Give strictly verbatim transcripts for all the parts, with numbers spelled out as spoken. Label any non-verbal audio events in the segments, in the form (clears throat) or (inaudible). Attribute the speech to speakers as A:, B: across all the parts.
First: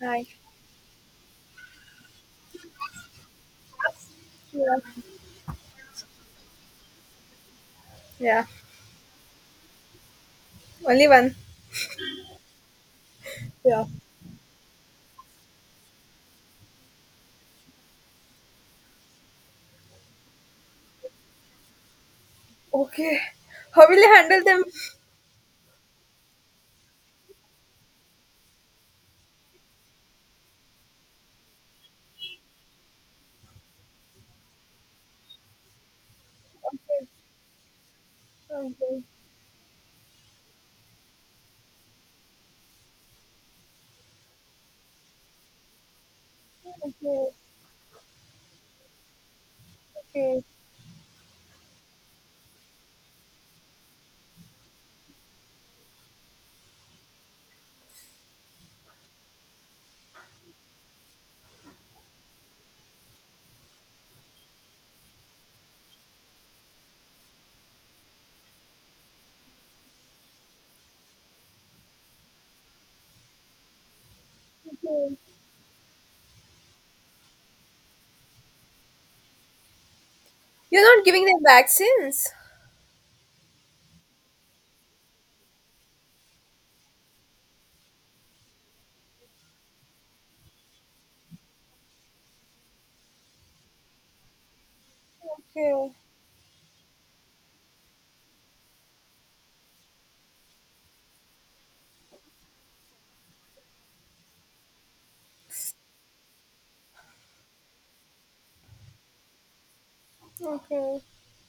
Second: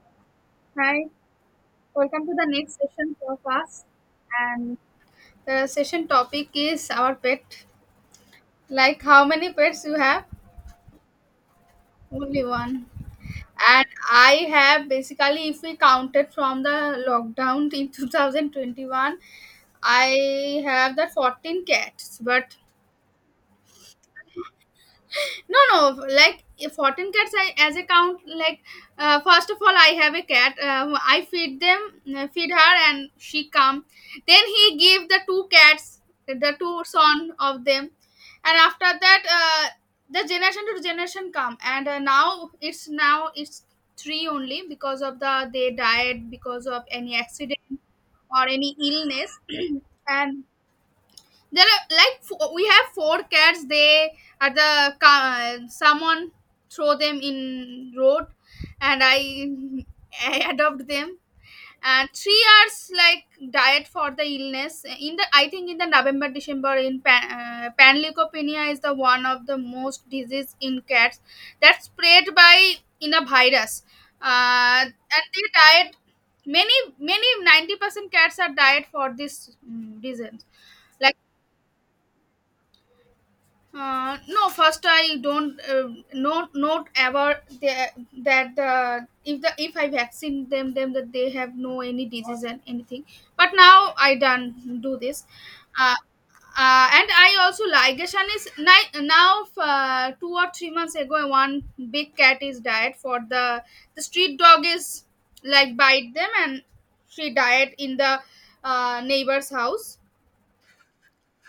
A: Hi.
B: Hi, welcome to the next session of us. And
A: Yeah.
B: the session topic is our pet.
A: Yeah.
B: Like how many pets you have?
A: Only one.
B: Only one.
A: Yeah.
B: And I have basically, if we counted from the lockdown (laughs) in two thousand twenty-one, I have the fourteen cats. But
A: Okay. How will you handle them?
B: No, no. Like if fourteen cats, I as a count. Like uh, first of all, I have a cat. Uh, who I feed them, uh, feed her, and she come. Then he give the two cats, the two
A: Okay.
B: son of them, and after
A: Okay.
B: that, uh, the generation to generation come. And uh, now it's now it's three only because of the they died because of any
A: Okay.
B: accident or any illness, (clears throat)
A: Okay.
B: and there are like fo- we have four cats they at the car, someone throw them in road and i i adopt them and three hours like diet for the illness in the I think in the November December in pan, uh, panleukopenia is the one of the most disease in cats that's spread by in a virus uh, and
A: Okay.
B: they diet many many ninety percent cats are diet for this mm, reason.
A: You're not giving them vaccines.
B: Uh, no, first I don't uh, not not ever the- that the if the if I vaccine them them that they have no any disease and anything. But now I don't do this,
A: Okay.
B: uh, uh, and I also ligation is ni- now uh, two or three months ago one big cat is died for the the street dog is like bite them and she died in the uh, neighbor's house.
A: Okay.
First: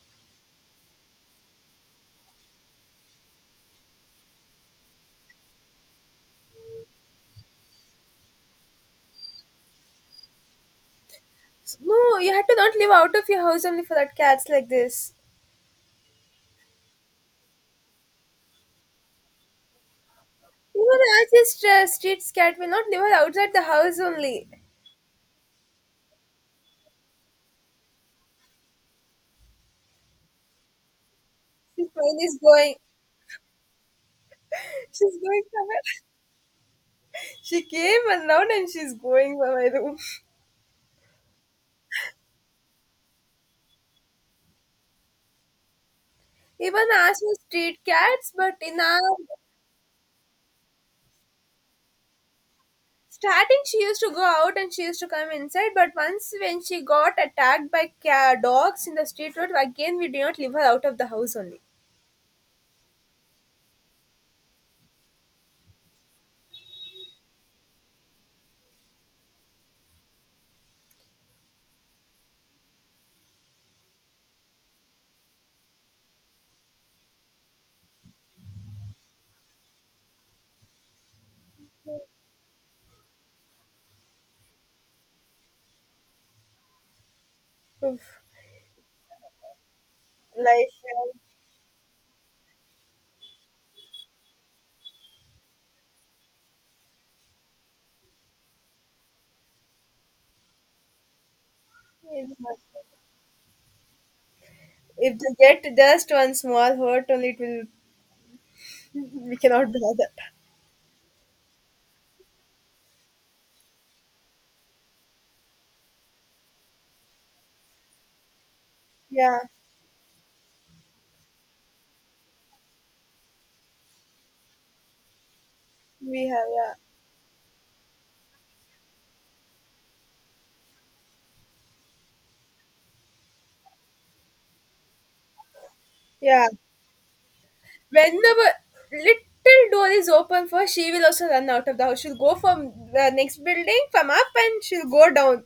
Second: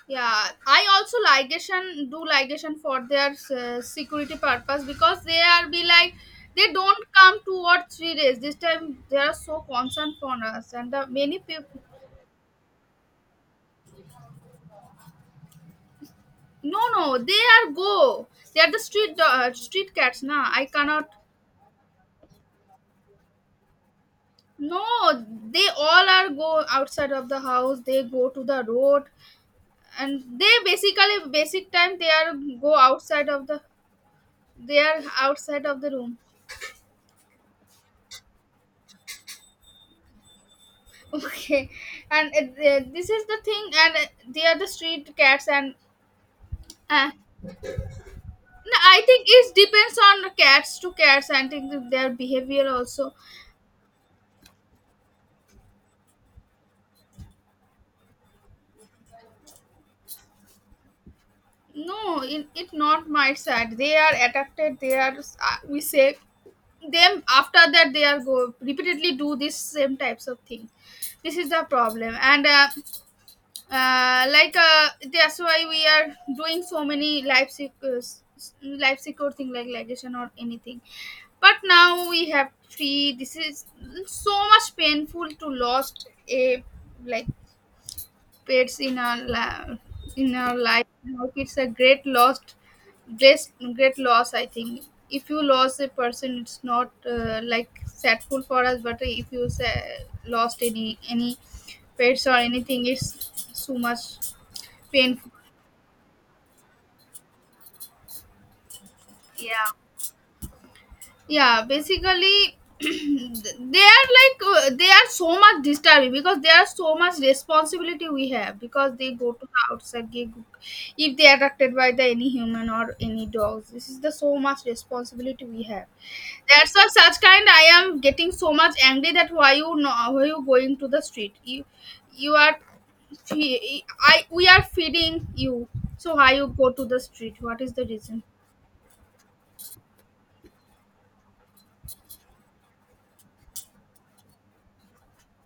B: Yeah, I also ligation, do ligation for their uh, security purpose because they are be like they don't come two or three days. This time they are so concerned for us and the many people.
A: No, you had to not live out of your house only for that cats like this.
B: No, no, they are go. They are the street do- uh, street cats. Nah, I
A: Even
B: cannot.
A: Archie's uh, street cat will not live outside the house only.
B: No, they all are go outside of the house. They go to the road and they basically basic
A: She's
B: time they
A: mind
B: are
A: is
B: go
A: going.
B: outside of the, they are
A: She's going
B: outside of
A: somewhere.
B: the
A: (laughs)
B: room.
A: She came and now and she's going by my room.
B: (laughs) Okay, and uh, this is the thing, and uh, they are the street cats, and
A: Even
B: uh,
A: Ash was street cats, but
B: no,
A: in
B: I
A: our
B: think it depends on cats to cats. I think their behavior also.
A: starting, she used to go out and she used to come inside, but once when she got attacked by ca- dogs in the street road, again we did not leave her out of the house only.
B: No, it, it not my side. They are addicted. They are uh, we say them, after that they are go repeatedly do this same types of thing. This is the problem, and uh, uh, like uh, that's why we are doing so many life secure life secure thing like ligation or anything, but now we have three. This is so much painful to lost a, like,
A: Oof.
B: pets in our la- in our
A: Life,
B: life.
A: yeah,
B: Now it's a great lost, great, great loss I think. If you lost a person it's not uh, like sadful for us, but if you say, lost any any pets or anything it's so much
A: if
B: painful.
A: they get just one small hurt, only it will. (laughs) We
B: Yeah,
A: cannot bear that.
B: yeah, basically (clears throat) they are like uh, they are so much disturbing because there are so much responsibility we have because they go
A: Yeah,
B: to the outside gig. If they are attracted by the any human or any dogs, this is the so much responsibility we have.
A: we have. Yeah,
B: That's why such kind I am getting so much angry, that why you know why you going to the street, you you are, fe- I, we are feeding you, so why
A: yeah.
B: you go to the street, what is the reason?
A: Whenever little door is open for, she will also run out of the house. She'll go from the next building, from up, and she'll go down.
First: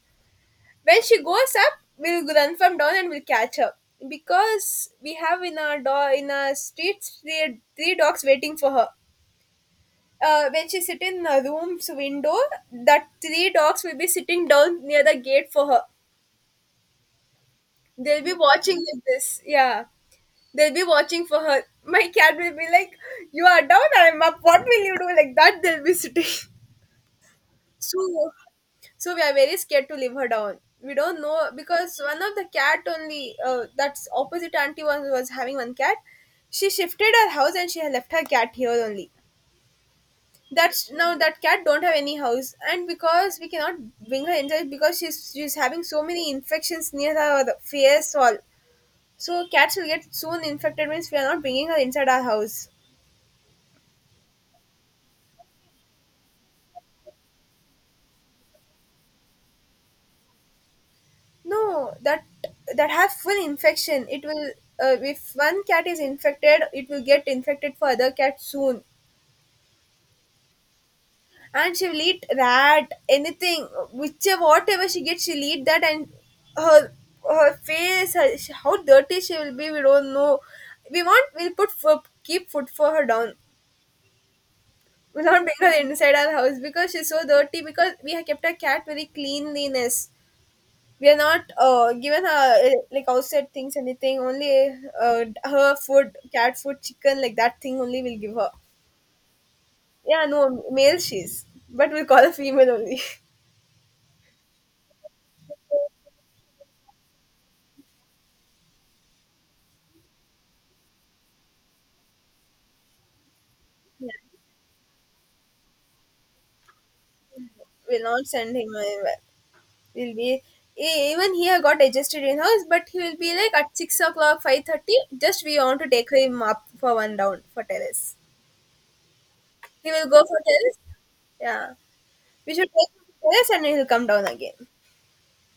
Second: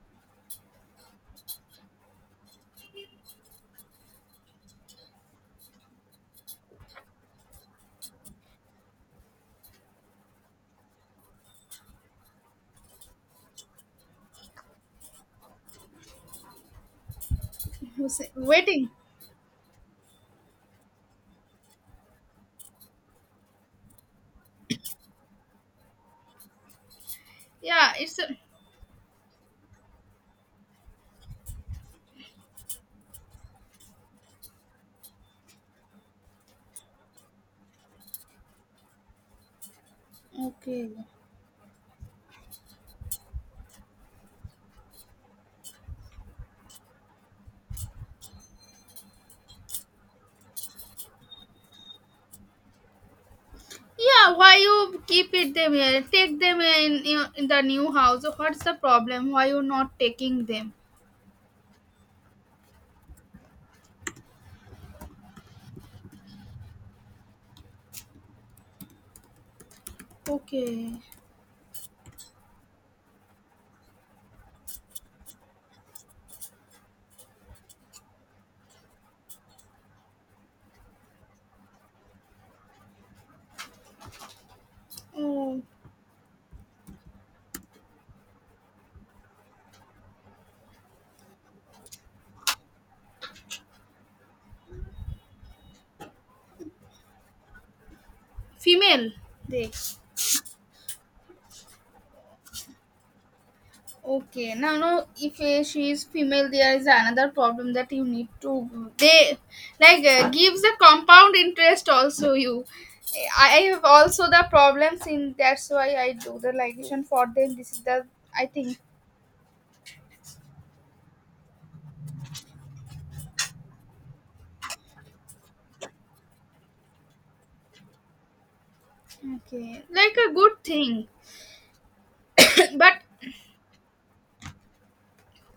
A: When she goes up, we'll run from down and we'll catch her, because we have in our door, in our streets, three, three dogs waiting for her. Uh, when she sit in the room's window, that three dogs will be sitting down near the gate for her.
B: (laughs) Who's
A: They'll be watching
B: waiting?
A: like this, yeah, they'll be watching for her. My cat will be like, you are down, I'm up, what will you do, like that they'll be sitting. (laughs)
B: Yeah, it's a,
A: So, so we are very scared to leave her down. We don't know, because one of the cat only, uh, that's opposite auntie was was having one cat. She shifted her house and she had left her cat here only. That's
B: okay.
A: now that cat don't have any house, and because we cannot bring her inside, because she's she's having so many infections near her, the face all. So cats will get soon infected, means we are not bringing her inside our house.
B: Yeah. Why you keep it them here? Take them in, in in the new house. What's the problem? Why you not taking them?
A: No, that that have full infection. It will, uh, if one cat is infected, it will get infected for other cats soon.
B: Okay.
A: And she will eat rat, anything, whichever whatever she gets, she'll eat that. And her, her face, her, sh- how dirty she will be, we don't know. We want, we'll put food, keep food for her down. We'll not bring
B: Oh,
A: her inside our house because she's so dirty. Because we have kept our cat very cleanliness. We are not uh, given her uh, like outside things anything only, uh, her food, cat food, chicken, like that thing only we'll give her.
B: female. They.
A: Yeah, no, male she's, but we'll call her female only.
B: Okay, now no. If uh, she is female, there is another problem that you need to. They, like uh, gives the compound interest also you. I I have also the problems in. That's why I do the ligation for them. This is
A: (laughs)
B: the,
A: We'll not
B: I
A: send him
B: think.
A: anywhere. We'll be, e- even he had got adjusted in house, but he will be like at six o'clock, five thirty, just we want to take him up for one round for terrace.
B: Okay,
A: He will
B: like
A: go
B: a
A: for
B: good
A: terrace.
B: thing.
A: Yeah, we should take
B: but
A: him to terrace and he'll come down again.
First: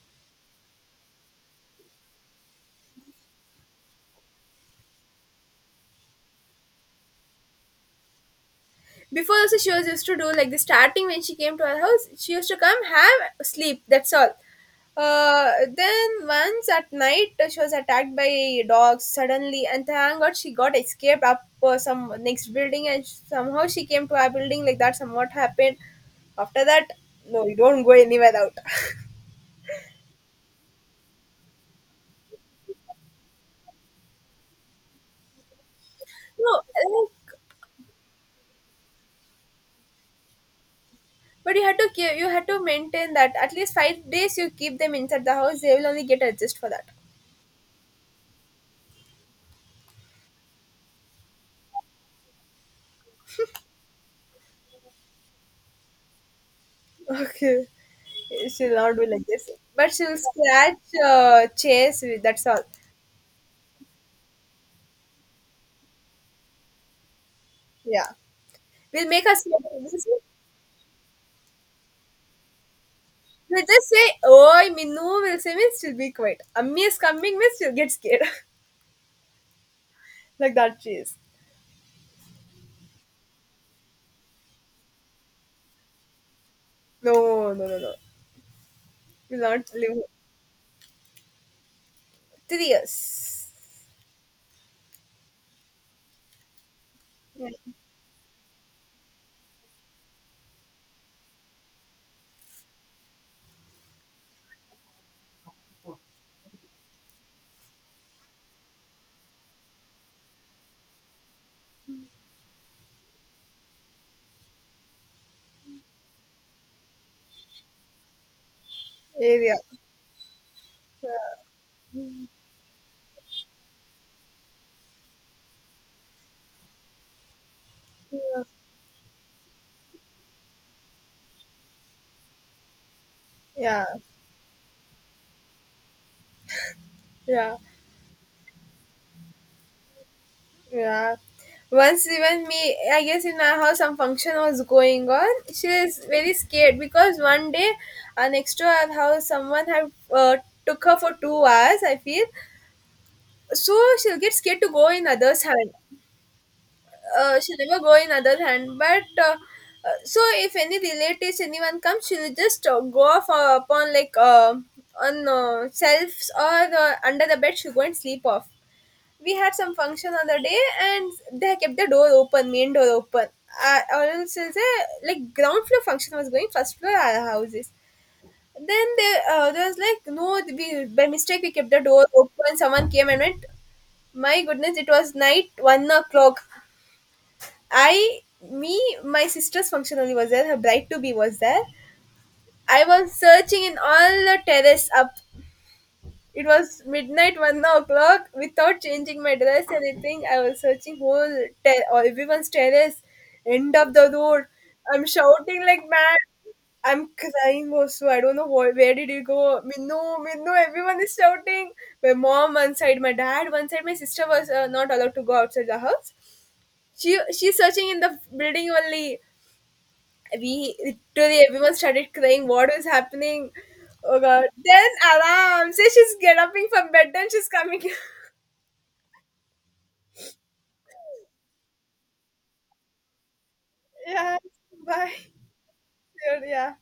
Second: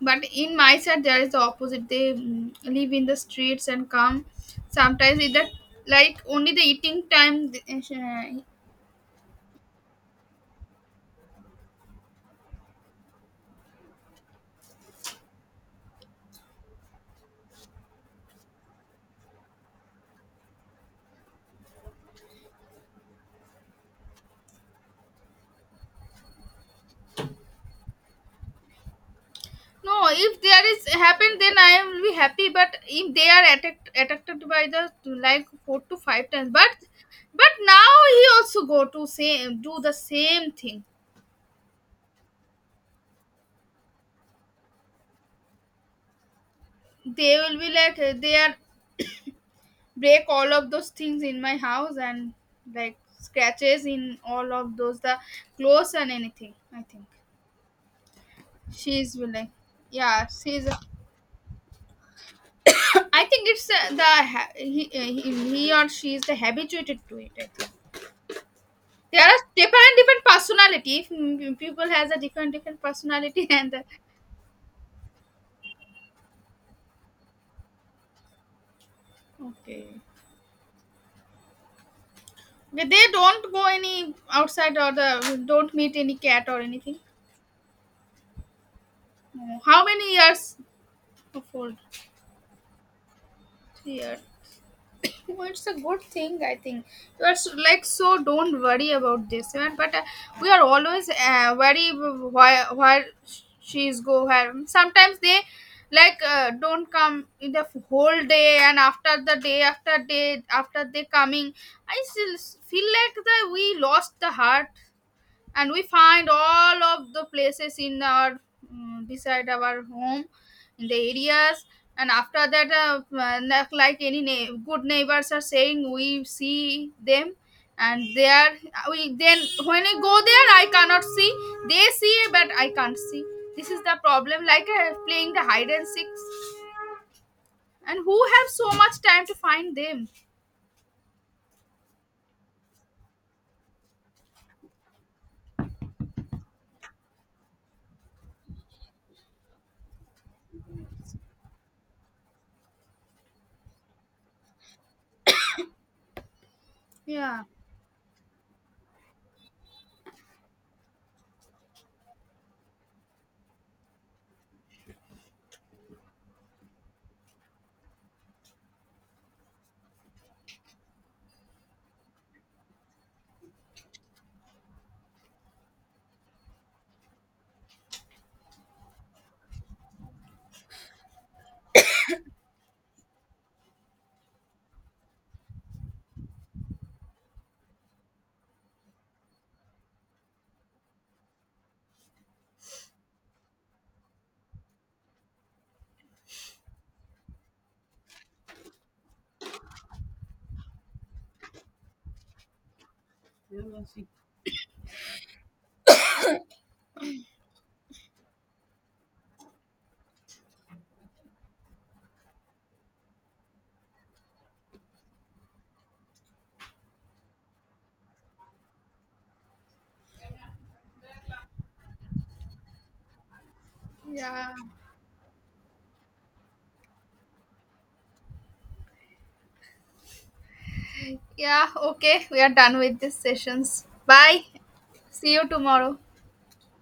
B: but in my side there is the opposite. They, mm, live in the streets and come sometimes either, like only the eating time, th- uh,
A: Before also she was used to do like the starting, when she came to our house, she used to come have sleep. That's all. Uh, then once at night, uh, she was attacked by dogs suddenly, and thank God she got escaped up uh, some next building, and somehow she came to our building like that. Somewhat happened. After that, no, you don't go anywhere out. (laughs)
B: no, if there is happen then I am be happy, but if they are attacked attacked by the, like four to five times,
A: No,
B: but
A: like,
B: but now he also go to same, do the same thing.
A: but you had to keep, you had to maintain that at least five days. You keep them inside the house; they will only get adjust for that.
B: They will be like uh, they are break all of those things in my house and like scratches in all of those the clothes and anything I think.
A: Okay, she'll not do
B: She's
A: like this,
B: like,
A: but she'll
B: yeah she's a-
A: scratch, uh, chase. with- That's all.
B: (coughs) I think it's uh, the, ha- he, uh, he he or she is the habituated to it I think.
A: Yeah, we'll
B: There
A: make
B: are
A: her sleep. We'll
B: different different personality, if mm, people has a different different personality. (laughs) And the,
A: just say, "Oi, Minu." We'll say means she'll be quiet. Ammi is coming means she'll get scared,
B: okay,
A: (laughs) like that. She is.
B: but they don't go any outside or the don't meet any cat or anything.
A: No, no, no, no. We'll
B: No.
A: not
B: How
A: leave her.
B: many years of old?
A: Three years.
B: Three years. (laughs) Well, it's a good thing I think. You are
A: Yeah.
B: so, like so, don't worry about this, man. But uh, we are always uh, worry, w- why why she's go where, sometimes they like uh, don't come in the f- whole day, and after the day after day after they coming, I still s- feel like that we lost the heart, and we find all of the places in our, mm, beside
A: Area.
B: our home, in the areas. And after that, uh, uh, like like any na- good neighbors are saying we see them and they
A: Yeah.
B: are, uh, we then when I go there I cannot see. They see but I can't see. This is
A: Yeah.
B: the problem, like uh, playing the hide and seek.
A: Yeah.
B: And who have so much time to find them?
A: Yeah. Once even me, I guess, in our house some function was going on. She is very scared because one day, uh, next to our house, someone had uh, took her for two hours, I feel. So she'll get scared to go in others' hand. Uh,
B: Yeah,
A: she'll never go in other hand. But uh, uh, so if any relatives, anyone comes, she'll just uh, go off uh, upon like uh, on uh, selves or uh, under the bed. She'll go and sleep off. We had some function on the day and they kept the door open, main door open. Uh, or else it's a, like ground floor function was going, first floor our houses. Then they, uh, there was like no, we by mistake we kept the door open. Someone came and went. My goodness, it was night one o'clock. I, me, my sister's function only was there. Her bride to be was there. I was searching in all the terrace up. It was midnight, one o'clock. Without changing my dress, anything, I was searching whole ter- or everyone's terrace, end of the road. I'm shouting like mad. I'm crying also. I don't know wh- where did you go, Minnu, Minnu. Everyone is shouting. My mom one side, my dad one side. My sister was uh, not allowed to go outside the house. She she's searching in the building only. We literally everyone started crying. What is happening? Oh god.
B: yeah,
A: Then alarm says she's getting up from bed, then she's coming.
B: yeah. Okay, we are done with these sessions.
A: (laughs) Yeah.
B: Bye.
A: Bye.
B: See you tomorrow.
A: Yeah.